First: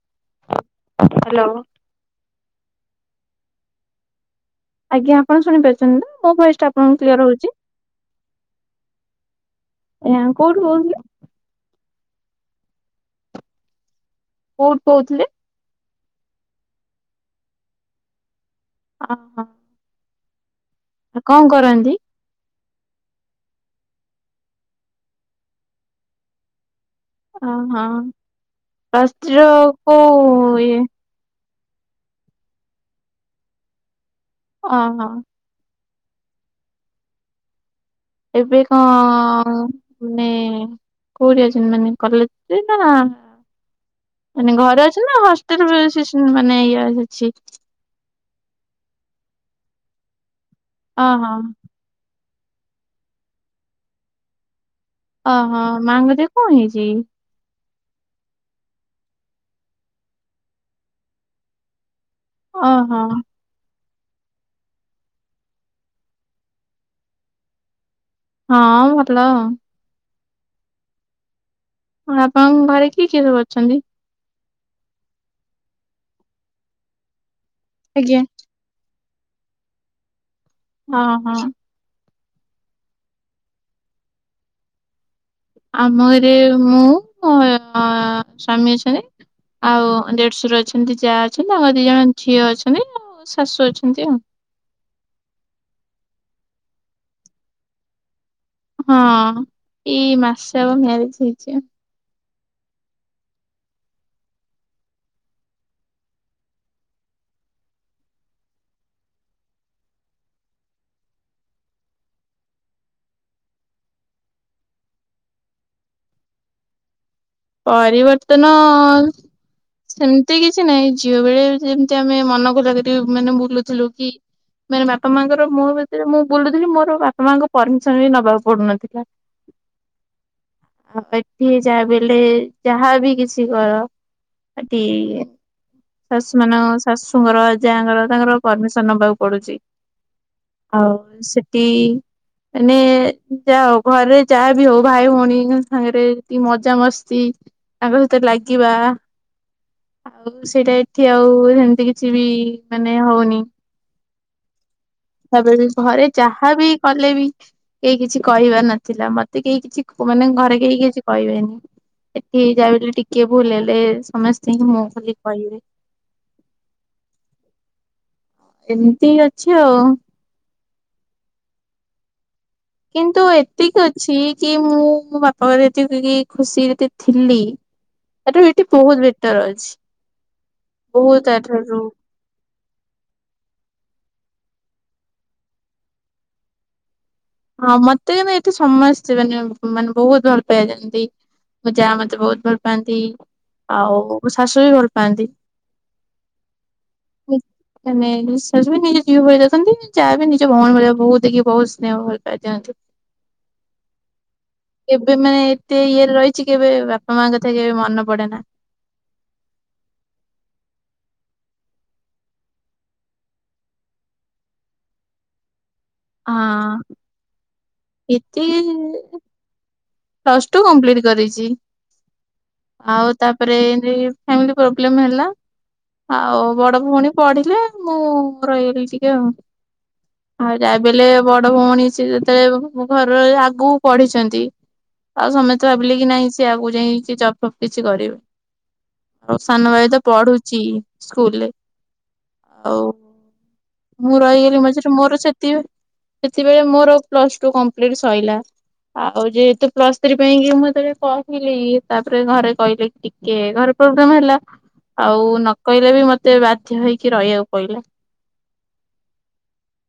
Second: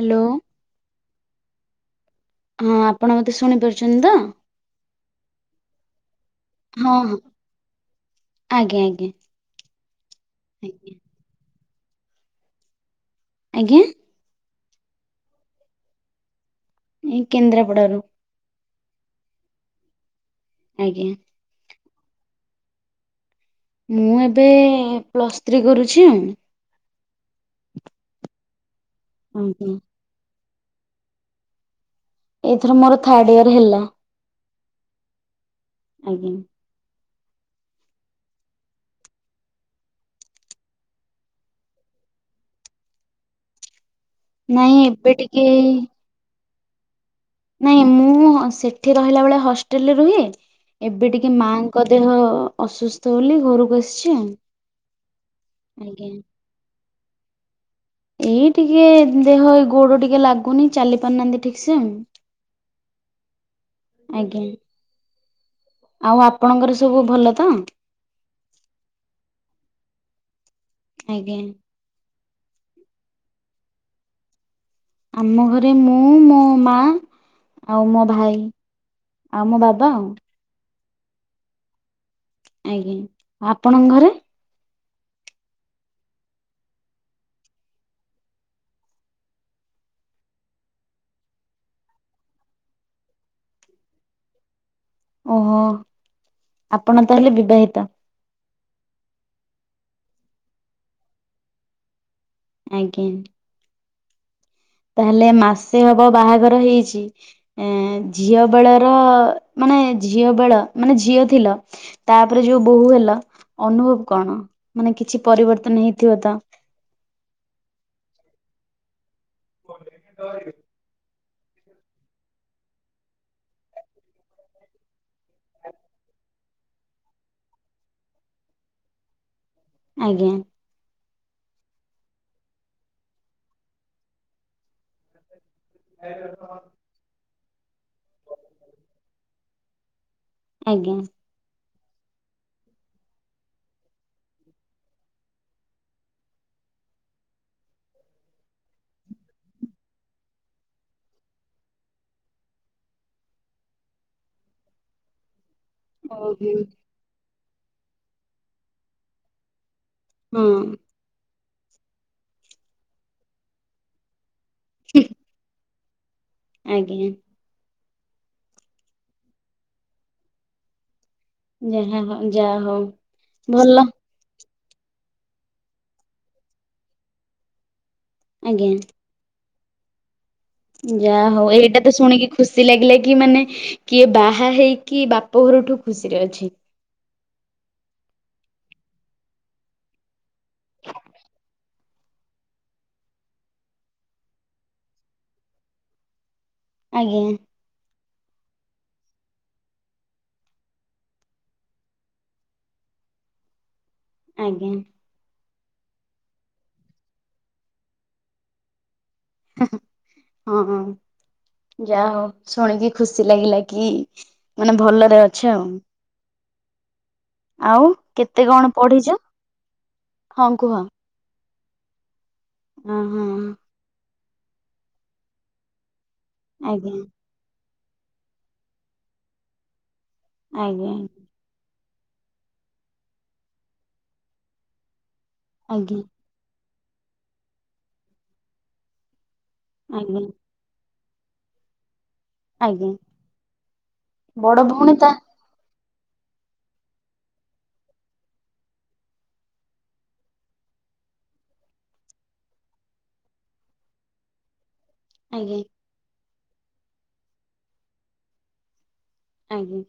Hello. Hello. ହଁ ଆପଣ ମତେ ଶୁଣି ପାରୁଛନ୍ତି ତ? ଆଜ୍ଞା ଆପଣ ଶୁଣି ପାରୁଛନ୍ତି ନା ମୋ ଭୟସ ଟା ହଁ ଆପଣଙ୍କୁ ହଁ କ୍ଲିୟର ହଉଛି। ଆଜ୍ଞା କୋଉଠୁ କହୁଥିଲେ? ଆଜ୍ଞା। କୋଉଠୁ କହୁଥିଲେ? ଏଇ କେନ୍ଦ୍ରାପଡାରୁ। ଅ- ଅ। ଆଜ୍ଞା। କଣ କରନ୍ତି? ମୁଁ ଏବେ ପ୍ଲସ୍ ଥ୍ରୀ କରୁଛି ଆଉ। ଓ ହଁ ପ୍ଲସ୍ ଥ୍ରି ର ଆଜ୍ଞା କୋଉ ଇଏ? ଏଇଥର ମୋର ଥାର୍ଡ ଇୟର ହେଲା। ଓ ହଁ। ଆଜ୍ଞା। ଏବେ କଣ ମାନେ କୋଉଠି ଅଛନ୍ତି, ମାନେ କଲେଜ୍ ରେ ନା ମାନେ ନାଇଁ ଘରେ ଅଛନ୍ତି ଏବେ ନା ଟିକେ ହଷ୍ଟେଲ [unintelligible] ମାନେ ଇଏ ଅଛି। ନାଇଁ ମୁଁ ସେଠି ରହିଲା ବେଳେ ହଷ୍ଟେଲରେ ରୁହେ, ଏବେ ଟିକେ ଓହୋ। ମା ଙ୍କ ଦେହ ଅସୁସ୍ଥ ବୋଲି ଘରକୁ ଆସିଛି ଆଉ। ଓ ହୋ ଆଜ୍ଞା ମାଙ୍କ ଦେହ କଣ ହେଇଛି କି? ଏଇ ଟିକେ ଦେହ ଏଇ ଗୋଡ ଟିକେ ଲାଗୁନି, ଚାଲି ପାରୁନାହାନ୍ତି ଠିକ୍ ସେ ଆଉ। ଓ ହୋ। ଆଜ୍ଞା ଆଉ ଆପଣଙ୍କର ସବୁ ଭଲ ତ? ହଁ ଭଲ ଆଉ। ଆଜ୍ଞା। ହଁ ଆପଣଙ୍କ ଘରେ କିଏ କିଏ ସବୁ ଅଛନ୍ତି? ଆମ ଘରେ ମୁଁ, ମୋ ମା ଆଉ ମୋ ଆଜ୍ଞା ଭାଇ ଆଉ ମୋ ବାବା ଆଉ। ହଁ- ହଁ। ଆଜ୍ଞା, ଆଉ ଆପଣଙ୍କ ଘରେ? ଆମ ଘରେ ମୁଁ, ମୋ ସ୍ୱାମୀ ଅଛନ୍ତି। ଆଉ ଦେଢଶର ଅଛନ୍ତି ଯା ଅଛନ୍ତି, ତାଙ୍କର ଦି ଜଣ ଝିଅ ଅଛନ୍ତି ଆଉ ମୋ ଶାଶୁ ଅଛନ୍ତି ଆଉ। ଓ ହୋ, ଆପଣ ତାହେଲେ ବିବାହିତା? ହଁ ଏଇ ମାସେ ହବ ମ୍ୟାରେଜ ହେଇଛି ଆଉ। ଆଜ୍ଞା। ତାହେଲେ ମାସେ ହବ ବାହାଘର ହେଇଛି। ଏଁ ଝିଅ ବେଳର, ମାନେ ଝିଅ ବେଳ ମାନେ ଝିଅ ଥିଲ ତାପରେ ଯୋଉ ବୋହୂ ହେଲ, ଅନୁଭବ କଣ ମାନେ କିଛି ପରିବର୍ତ୍ତନ ହେଇଥିବ ତ? ପରିବର୍ତ୍ତନ ସେମିତି କିଛି ନାହିଁ। ଝିଅ ବେଳେ ବି ଯେମିତି, ଆମେ ମନ ଖୋଲା କରି ମାନେ ବୁଲୁଥିଲୁ କି ମାନେ ବାପା ମାଙ୍କର ମୋ ଭିତରେ ମୁଁ ବୁଲୁଥିଲି, ମୋର ବାପା ମାଙ୍କ ପରମିସନ୍ ବି ନବାକୁ ପଡୁନଥିଲା। ଆଜ୍ଞା। ଆଉ ଏଠି ଯାହା ବି ହେଲେ, ଯାହା ବି କିଛି କର ଏଠି ଶାଶୁମାନ ଶାଶୁଙ୍କର ଯାଙ୍କର ତାଙ୍କର ପରମିସନ୍ ନବାକୁ ପଡୁଛି, ଆଉ ଆଜ୍ଞା। ସେ ଠି ହେଲେ ଯାହା ହଉ ଘରେ ଯାହା ବିି ହଉ, ଭାଇ ଭଉଣୀଙ୍କ ସାଙ୍ଗରେ ଟିକେ ମଜା ମଜାମସ୍ତି ତାଙ୍କ ସହିତ ଲାଗିବା ଆଉ ସେଇଟା, ଏଠି ଆଉ ସେମିତି କିଛି ବି ମାନେ ହଉନି। ତାପରେ ବି ଘରେ ଓହୋ। ଯାହା ବି କଲେ ବି, କେହି କିଛି କହିବାର ନଥିଲା। ମତେ କେହି କିଛି ମାନେ ହଁ ଘରେ କେହି କିଛି କହିବେନି, ଏଠି ଯାହା ବି ହେଲେ ଟିକେ ଭୁଲ ହେଲେ ସମସ୍ତେ ମୁଁ [unintelligible] କହିବି। ଆଜ୍ଞା। କେମିତି ଅଛ? ଯାହା ହଉ ଯାହା ହଉ। କିନ୍ତୁ ଭଲ ଏତିକି ଅଛି କି ମୁଁ ମୋ ବାପା ଘରେ ଯେତିକି ଖୁସିରେ ଥିଲି [unintelligible] ଏଠି ଆଜ୍ଞା। ବହୁତ୍ ବେଟର୍ ଅଛି। ବହୁତ ଯାହା ହଉ ତାଠାରୁ ଏଇଟା ତ ଶୁଣିକି ଖୁସିଲାଗିଲା କି ମାନେ କିଏ ବାହା ହେଇକି ବାପ ଘରଠୁ ଖୁସିରେ ଅଛି। ହଁ ମତେ [unintelligible] ଏଠି ସମସ୍ତେ ମାନେ ମାନେ ବହୁତ୍ ଭଲ ପାଇବା ଦିଅନ୍ତି। ମୋ ଜା ମତେ ବହୁତ୍ ଭଲ ପାଆନ୍ତି ଆଉ ମୋ ଶାଶୁ ବି ଭଲ ପାଆନ୍ତି। ଆଜ୍ଞା। ମାନେ ଶାଶୁ ବି ନିଜ ଝିଅ ଭଳି ଦେଖନ୍ତି ଜା ବି ନିଜ ଭଉଣୀ ଭଳିଆ ବହୁତ୍ ଦେଖି ବହୁତ୍ ସ୍ନେହ ଯାନ୍ତୁ। ଆଜ୍ଞା। କେବେ ମାନେ ଏତେ ଇଏରେ ରହିଛି କେବେ ବାପା ମା ଙ୍କ କଥା କେବେ ମନେ ପଡେନା। ହୁଁ ହୁଁ। ଯାହା ହଉ ଶୁଣିକି ଖୁସି ଲାଗିଲା କି ମାନେ ଭଲରେ ଅଛ ଆଉ। ହଁ ଆଉ କେତେ କଣ ପଢି଼ଛ? ପ୍ଲସ୍ ଟୁ କମ୍ପ୍ଲିଟ୍ କରିଚି ହଁ ଆଉ ହଁ ତାପରେ [unintelligible] ଫ୍ୟାମିଲି ପ୍ରୋବ୍ଲେମ୍ ହେଲା ଆଉ ବଡ଼ ଆଜ୍ଞା ଭଉଣୀ ପଢ଼ିଲେ ମୁଁ ରହିଗଲି ଟିକେ ଆଉ ଆଉ ଯାହାବି ଆଜ୍ଞା ହେଲେ ବଡ଼ ଭଉଣୀ ସେ ଯେତେବେଳେ ଘର ର ଆଗକୁ ପଢିଛନ୍ତି। ଆଉ ସମେତେ ଭାବିଲେ ଆଜ୍ଞା କି ନାଇଁ ସିଏ ଆଗକୁ ଯାଇ ଜବ୍ ଫବ୍ କିଛି କରିବ। ଆଉ ସାନ ଭାଇ ତ ଆଜ୍ଞା ପଢୁଛି ସ୍କୁଲ୍ ରେ। ଆଉ ଆଜ୍ଞା। ମୁଁ ରହିଗଲି ବଡ ମଝିରେ ଭଉଣୀ ତା ମୋର ସେ [unintelligible] ସେତବେଳେ ମୋର ପ୍ଲସ୍ ଟୁ କମ୍ପ୍ଲିଟ୍ ସଇଲା ଆଉ ଯେହେତୁ ପ୍ଲସ୍ ଥ୍ରୀ ପାଇଁ କି ମୁଁ ଯେତେବେଳେ କହିଲି ତାପରେ ଘରେ କହିଲେ ଟିକେ ଘରେ ପ୍ରୋବ୍ଲେମ୍ ହେଲା। ଆଉ ନ ଆଜ୍ଞା କହିଲେ ବି ମତେ ବାଧ୍ୟ ହେଇକି ରହିବାକୁ ପଇଲା। ଆଜ୍ଞା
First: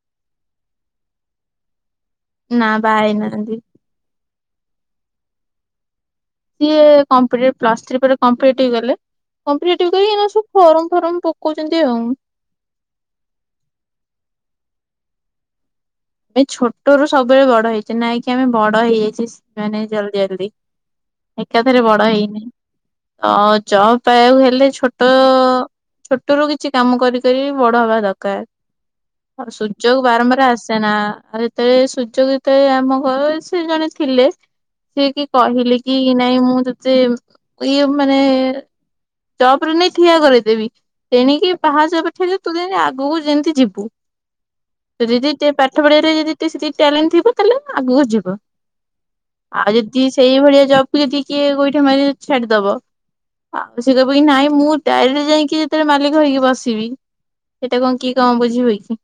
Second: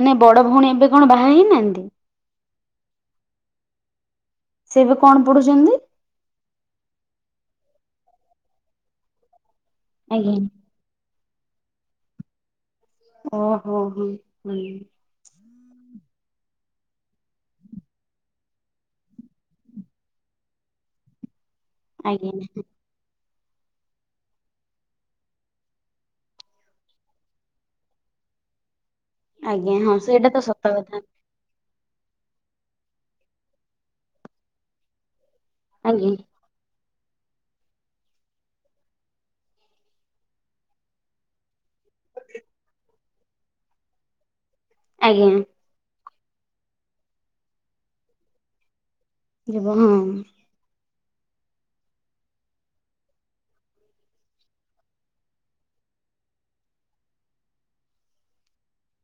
ମାନେ ବଡ଼ ଭଉଣୀ ଏବେ କଣ ବାହା ହେଇନାହାନ୍ତି? ନାଁ ବାହା ହେଇନାହାନ୍ତି। ସେ ଏବେ କଣ ପଢୁଛନ୍ତି? ସିଏ [unintelligible] ପ୍ଲସ୍ ଥ୍ରୀ ପରେ [unintelligible] ସବୁ ଆଜ୍ଞା ଫର୍ମ ଫର୍ମ ପ ପକଉଚନ୍ତି ଆଉ। ଓହୋ ହୋ ହୁଁ ହୁଁ। ଆମେ ଛୋଟରୁୁ ସବୁବେଳେ ବଡ଼ ହେଇଛେ ନାଇଁ କି ଆମେ ବଡ଼ ହେଇଯାଇଛେ ମାନେ ଜଲଦି ଜଲଦି। ଏକାଥରେ ବଡ଼ ଆଜ୍ଞା। ହେଇନି ତ ଜବ୍ ପାଇବାକୁ ହେଲେ ଛୋଟ ଛୋଟରୁୁ କିଛି କାମ କରିକରି ବଡ଼ ହବା ଦରକାର ଆଉ ଆଜ୍ଞା ହଁ ସୁଯୋଗ ସେଇଟା ତ ବାରମ୍ବାର ଆସେ ସତ କଥା ଥରେ ଯେତେବେଳେ ସୁଯୋଗ ଯେତେବେଳେ ଆମ ଘରେ ସେ ଜଣେ ଥିଲେ। ସିଏ କି କହିଲେ କି ଆଜ୍ଞା ନାଇଁ ମୁଁ ତତେ ଇଏ ମାନେ ଜବ୍ ରେ ନେଇ ଠିଆ କରେଇଦେବି ତେଣିକି ପାହାଚ [unintelligible] ତୁ ଯେମିତି ଆଗକୁ ଯେମିତି ଯିବୁ। [unintelligible] ଆଜ୍ଞା ପାଠ ପଢ଼ିବାରେ ଯଦି [unintelligible] ସେ ଟ୍ୟାଲେଣ୍ଟ୍ ଥିବ ତାହେଲେ ଆଗକୁ ଯିବ। ଆଉ ଯିବ ହଁ ଯଦି ସେଇଭଳିଆ ଜବ୍ କୁ ଯଦି କିଏ ଗୋଇଠା ମାରି ଛାଡି଼ଦବ। ସେ କହିବ କି ନାଇଁ ମୁଁ ଡାଇରେକ୍ଟ୍ ଯାଇକି ଯେତେବେଳେ ମାଲିକ ହେଇକି ବସିବି। ସେଇଟା କଣ କି କଣ ବୁଝିବେ କି।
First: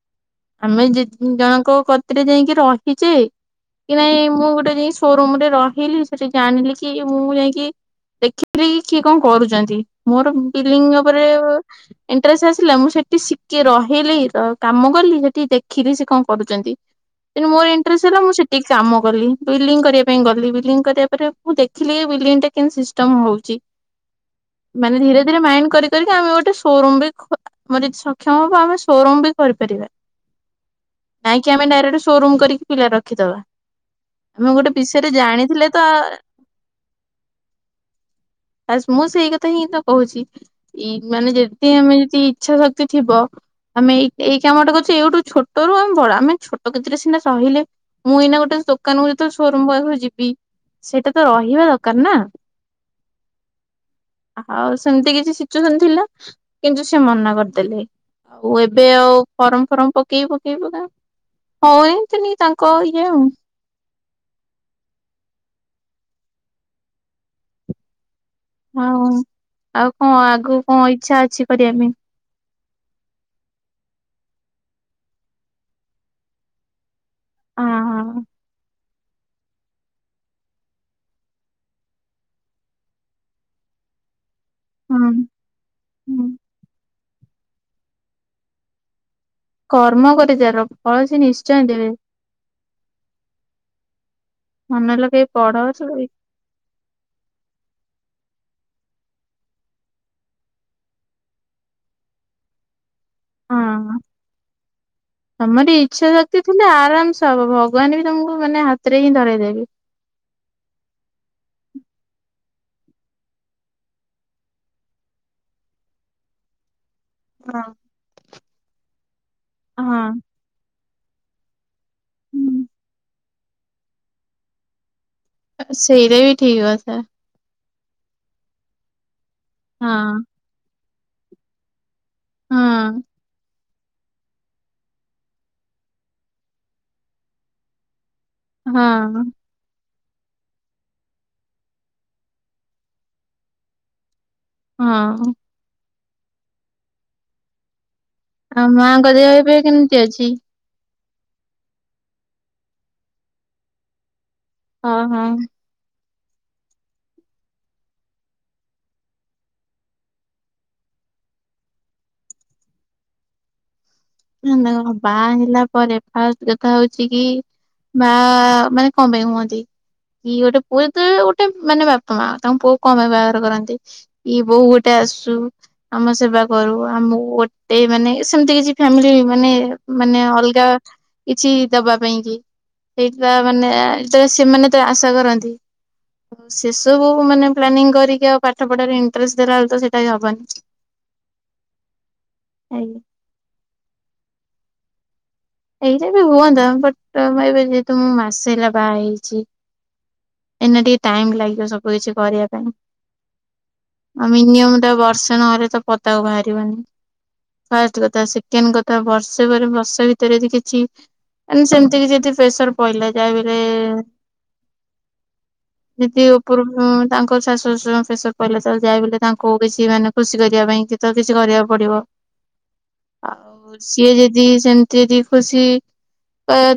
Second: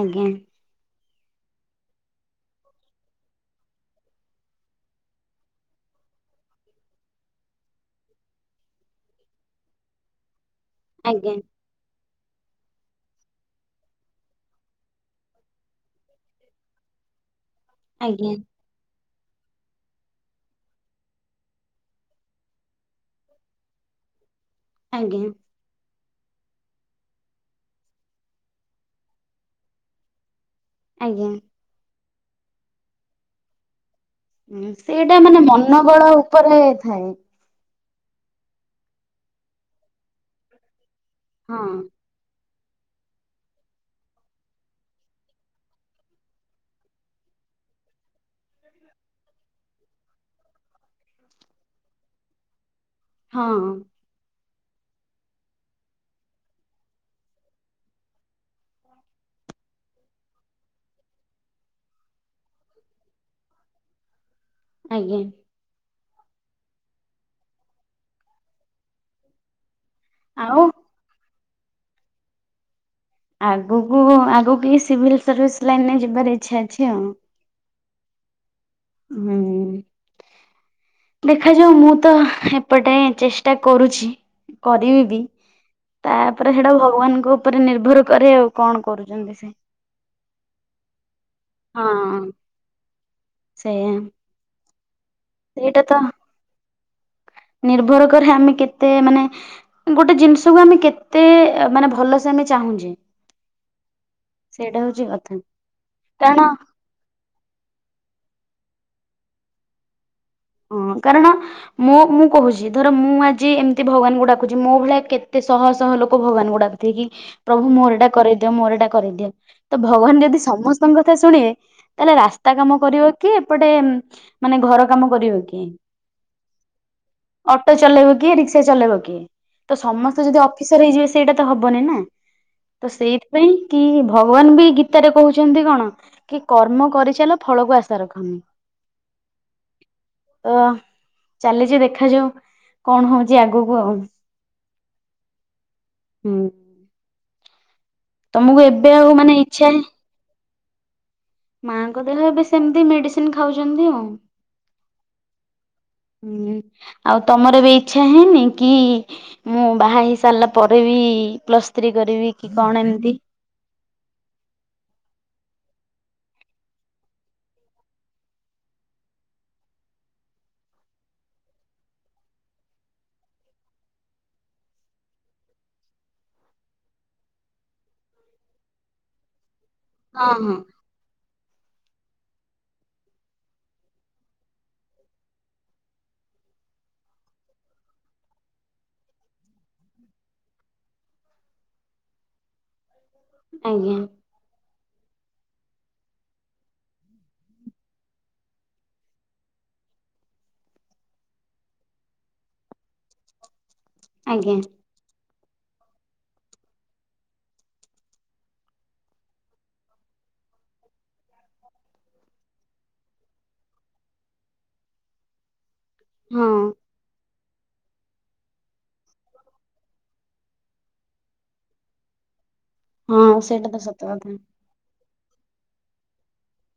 ଆଜ୍ଞା। ଆମେ [unintelligible] ଜଣଙ୍କ କତିରେ ଯାଇକି ରହିଛେ କି ନାଇଁ ମୁଁ ଗୋଟେ ଯାଇ ଶୋ ରୁମ୍ ରେ ରହିଲି ସେଠି ଜାଣିଲି କି ମୁଁ ଯାଇକି [unintelligible] କିଏ କଣ କରୁଛନ୍ତି ମୋର ପିଲିଙ୍ଗ୍ ଉପରେ ଆଜ୍ଞା ଇଣ୍ଟେରେଷ୍ ଆସିଲା ମୁଁ ସେଠି ଶିଖେ ରହିଲି କାମ କଲି ସେଠି ଦେଖିଲି ସେ କଣ କରୁଚନ୍ତି। କିନ୍ତୁ ମୋର ଇଣ୍ଟେଷ୍ ହେଲା ମୁଁ ଆଜ୍ଞା ସେଠି କାମ କଲି ବିଲିଂ କରିବା ପାଇଁ ଗଲି ବିଲିଂ କରିବା ପରେ ମୁଁ ଦେଖିଲି ବିଲିଂ ଟା କେମିତି ସିଷ୍ଟମ୍ ହଉଛି। ଚି ମାନେ ଧୀରେ ଆଜ୍ଞା ଧୀରେ ମାଇଣ୍ଡ୍ କରି କରିକା ଆମେ ଗୋଟେ ସୋରୁମ ବି ଖୋ ଆମର ଜଦି ସକ୍ଷମ ହବ ଆମେ ସୋରୁମ ବି କରିପାରିବା। ଆଜ୍ଞା ନାଇଁକି ଆମେ ଡାଇରେକ୍ଟ୍ ସୋରୁମ୍ କରିକି ପିଲା ରଖିଦବା। ଆମେ ଗୋଟେ ଉଁ ବିଷୟରେ ସେଇଟା ମାନେ ଜାଣିଥିଲେ ତ ମନବଳ ଉପରେ ଥାଏ। ବାସ ମୁଁ ସେଇ କଥା ହିଁ ତ କହୁଛି ଇ ମାନେ ହଁ ଯଦି ଆମେ ଯଦି ଇଛା ଶକ୍ତି ଥିବ। ଆମେ ଏଇ ଏଇ କାମଟା କରୁଛେ ଏଇଠୁ ଛୋଟରୁ ଆମେ ବଡ ଆମେ ଛୋଟ ଖେତିରେ ସିନା ସହିଲେ। ମୁଁ ଏଇନା ଗୋଟେ ଦୋକାନକୁ ଯେତେବେଳେ ସୋରୁମ ପାଖକୁ ଯିବି ସେଇଟା ତ ରହିବା ଦରକାର ନା। ହଁ। ଆଉ ସେମିତି କିଛି ସିଚୁଏସନ ଥିଲା କିନ୍ତୁ ସେ ମନା କରିଦେଲେ। ଆଉ ଏବେ ଆଉ ଫରମ ଫରମ ପକେଇ ପକେଇ ପକା ହୁ ଏନତିନି ତାଙ୍କ ଇଏ ଆଉ। ଆଜ୍ଞା। ହଁ ଆଉ କଣ ଆଗକୁ ଆଉ କଣ ଇଚ୍ଛା ଅଛି କରିବା ପାଇଁ? ଆଗକୁ ଆଗକୁ ସିଭିଲ୍ ସର୍ଭିସ୍ ଲାଇନ ରେ ଯିବାର ଇଛା ଅଛି ଆଉ। ହଁ ହଁ। ହୁଁ। ଦେଖାଯାଉ ମୁଁ ତ ଏପଟେ ଚେଷ୍ଟା କରୁଛି। ହଁ କରିବି ହୁଁ ବି ହୁଁ। ତାପରେ ସେଟା ଭଗବାନଙ୍କ ଉପରେ। ଉପରେ ନିର୍ଭର କରେ ଆଉ କଣ କରୁଛନ୍ତି ସେ। କର୍ମ କରିଚାଲ ଫଳ ସେ ନିଶ୍ଚୟ ହଁ ଦେବେ। ସେଇଆ। ମନ ଲଗେଇ। ପଢ ସେଇଟା ତ ନିର୍ଭର କରେ ଆମେ କେତେ ମାନେ। ଗୋଟେ ଜିନିଷକୁ ଆମେ କେତେ ମାନେ ଭଲସେ ଆମେ ଚାହୁଁଛେ। ହଁ ସେଇଟା ହଉଛି କଥା। ତମରି ଇଚ୍ଛା କାରଣ ଶକ୍ତି ଥିଲେ ଆରାମ ସେ। ସବୁ ଭଗବାନ ବି ତମକୁ ମାନେ ହାତରେ ହିଁ ଧରେଇ ଦେବେ। ହଁ କାରଣ‌। ମୋ ମୁଁ କହୁଛି ଧର ମୁଁ ଆଜି ଏମିତି ଭଗବାନ ଙ୍କୁ ଡାକୁଛି ମୋ ଭଳିଆ କେତେ ଶହ ଶହ ଲୋକ ଭଗବାନଙ୍କୁୁ ଡାକୁ ଛନ୍ତି କି ହଁ। ପ୍ରଭୁ ମୋର ଏଇଟା କରେଇ ଦିଅ ମୋର ଏଇଟା କରେଇଦିଅ ତ ହଁ ଭଗବାନ ଯଦି ସମସ୍ତେ। ଙ୍କ କଥା ଶୁଣିବେ ତାହେଲେ ରାସ୍ତା କାମ କରିବ କିଏ ଏପଟେ ମାନେ ଘର କାମ କରିବ। କିଏ? ସେଇଟା ବି ଠିକ କଥା। ଅଟୋ ଚଲେଇବ କିଏ ରିକ୍ସା ଚଲେଇବ କିଏ ତ ହଁ ସମସ୍ତେ ଯଦି ଅଫିସର ହେଇଯିବେ ସେଇଟା ତ ହବନି ନା। ତ ହଁ। ସେଇଥିପାଇଁ। କି ଭଗବାନ ବି ଗୀତାରେ କହୁଛନ୍ତି କଣ କି କର୍ମ କରିଚାଲ ଫଳକୁ ଆଶା ରଖନି। ହଁ। ଏଆ ଚାଲିଛି ଦେଖାଯାଉ କଣ ହଉଛି ଆଗକୁ ଆଉ। ହଁ। ହୁଁ। ତମକୁ ଆଉ ଏବେ ମାଆଙ୍କ ଦେହ ମାନେ ଏବେ କେମିତି ଅଛି? ମାଆଙ୍କ ଦେହ ଏବେ ସେମତି ମେଡିସିନ ଖାଉଛନ୍ତି ଆଉ। ହଁ ହଁ। ହୁଁ ଆଉ ତମର ବି ଇଛା ହେଇନି କି ମୁଁ ବାହା ହେଇ ସାରିଲା ପରେ ବି ପ୍ଲସ ଥ୍ରୀ କରିବି କି କଣ ଏମିତି। ଦେଖନ୍ତୁ ବାହା ହେଲା ପରେ ଫାଷ୍ଟ କଥା ହଉଚ କି। ବାଆ ମାନେ କଣ ପାଇଁ ହୁଅନ୍ତି? କି ଗୋଟେ ପୁଅ କି ଜେ ଗୋଟେ ମାନେ ବାପା ମା ତାଙ୍କୁ ପୁଅକୁ କଁ ପାଇଁ ବାହାଘର କରନ୍ତି? କି ବୋହୁ ଗୋଟେ ଆସୁ ଆମ ସେବା କରୁ ଆମକୁ ଗୋଟେ ମାନେ ସେମତି କିଛି। ଫ୍ୟାମିଲି ମାନେ ମାନେ ହଁ ହଁ ଅଲଗା କିଛି ଦବା ପାଇଁ କି ସେଇଟା ମାନେ ଯେତେବେଳେ ସେମାନେ ଯେତେବେଳେ ଆଶା କରନ୍ତି। ସେସବୁ ମାନେ ପ୍ଲାନିଂ କରିକି ଆଉ ପାଠ ପଢାରେ ଇଣ୍ଟରେଷ୍ଟ ଦେଲାବେଳେ ତ ସେଇଟା ହି ହବନି। ଆଜ୍ଞା। ଆଜ୍ଞା। ଏଇଟା ବି ହୁଅନ୍ତା ବଟ୍ ମୁଁ ଏବେ ଯେହେତୁ ମୁଁ ମାସେ ହେଲା ବାହା ହେଇଛି ଏନା ଟିକେ ଟାଇମ ଲାଗିବ ସବୁ କିଛି କରିବା ପାଇଁ। ଆଉ ଆଜ୍ଞା ମିନିମମ୍ ଟା ବର୍ଷେ ତାଙ୍କ ଘରେ ତ ପଦାକୁ ବାହାରିବନି। ଫାଷ୍ଟ କଥା ସେକେଣ୍ଡ କଥା ବର୍ଷେ ପରେ ବର୍ଷ ଭିତରେ ଯଦି କିଛି ମାନେ ସେମିତି କିଛି ଯଦି ପ୍ରେସର ପଇଲା ଯାହାବି ହେଲେ ଯଦି ହଁ ଉପରୁ ତାଙ୍କର ଶାଶୁ ଶ୍ୱଶୁରଙ୍କୁ ପ୍ରେସର ପଇଲା ତାହେଲେ ଯାହା ବି ହେଲେ ତାଙ୍କୁ କିଛି ମାନେ ଖୁସି କରିବା ପାଇଁ କି ତ କିଛି କରିବାକୁ ପଡିବ। ହଁ ସେଇଟା ଆଉ ତ ସତ ସିଏ କଥା ଯଦି ସେମତି ଦି ଖୁସି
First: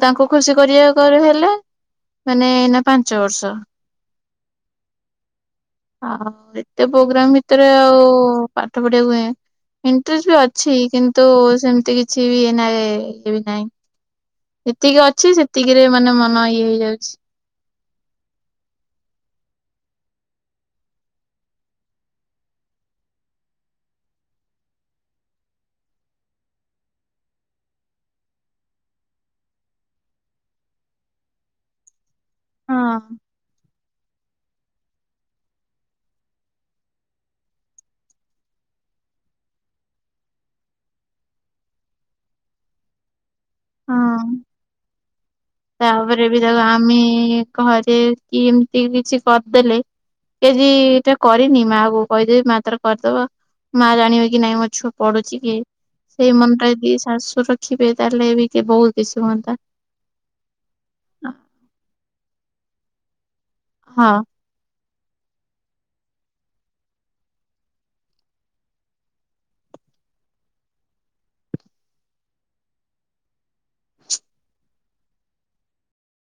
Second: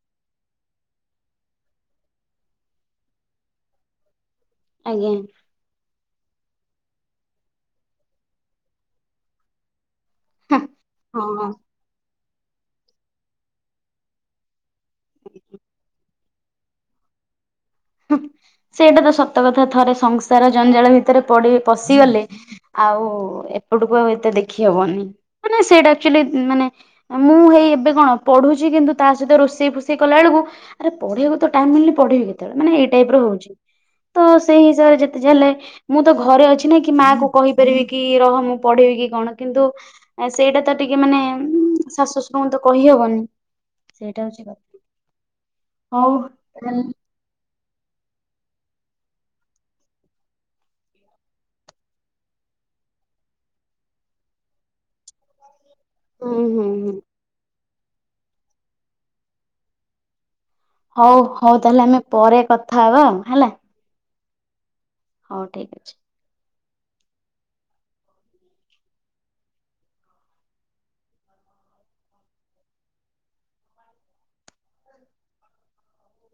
ତାଙ୍କୁ ଖୁସି କରିବାକୁ ହେଲେ ମାନେ ଏଇନା ପା ପାଞ୍ଚ ବର୍ଷ। ଆଜ୍ଞା। ଆଉ ଏତେ ପ୍ରୋଗ୍ରାମ ଭିତରେ ଆଉ ପାଠ ପଢିବାକୁ ଏଁ ଇଣ୍ଟରେଷ୍ଟ ବି ଅଛି ହଁ କିନ୍ତୁ ହଁ। ସେମତି କିଛି ବି ଇଏ ବି ନାହିଁ। ଯେତିକି ଅଛି ସେତିକି ରେ ମାନେ ମନ ଇଏ ହେଇଯାଉଛି। ସେଇଟା ତ ସତ କଥା ଥରେ ସଂସାର ଜଞ୍ଜାଳ ଭିତରେ ପଡି ପଶିଗଲେ ଆଉ ଏପଟକୁ ଆଉ ଏତେ ଦେଖି ହବନି। ମାନେ ସେଇଟା ଆକ୍ଚୁଲି ମାନେ ମୁଁ ହେଇ ଏବେ କଣ ପଢୁଛି କିନ୍ତୁ ତା ସହିତ ରୋଷେଇ ଫୋଷେଇ କଲା ବେଳକୁ ଆରେ ପଢ଼ିବାକୁ ତ ଟାଇମ ମିଲୁକନି ପଢିବି କେତେବେଳେ ମାନେ ଏଇ ହଁ। ଟାଇପର ହୋଉଛି। ତ ସେଇ ହିସାବରେ ଯେତେ ଯାହେଲେ ମୁଁ ତ ଘରେ ଅଛି ନା କି ମା କୁ କହିପାରିବି କି ରହ ମୁଁ ପଢେଇବି କି କଣ କିନ୍ତୁ ଆ ସେଇଟା ତ ଟିକେ ମାନେ ଶାଶୁ ଶଶୁରଙ୍କୁ ତ କହିହବନି। ସେଇଟା ହଁ ହୋଉଛି କଥା। ହଉ ତାପରେ ବି ତାକୁ ତାହେଲେ ଆମେ ଘରେ କି ଏମିତି କିଛି କରିଦେଲେ କେଜିି ଏଟା କରିନି ମା କୁ କହିଦେବି ମା ତାର କରିଦବ। ମା ଜାଣିବେ କି ନାଇ ମୋ ଛୁଆ ପଡୁଛି କି ହୁଁ ସେଇ ମନ ହୁଁ ଟା ହୁଁ ଯଦି ଶାଶୁ ରଖିବେ ତାହେଲେ ବିିକେ ବହୁତ କିଛି ହୁଅନ୍ତା। ହୋଉ ହୋଉ ତାହେଲେ ଆମେ ପରେ କଥା ହବା ହେଲା। ହଁ। ହୋଉ ଠିକ୍ ଅଛି।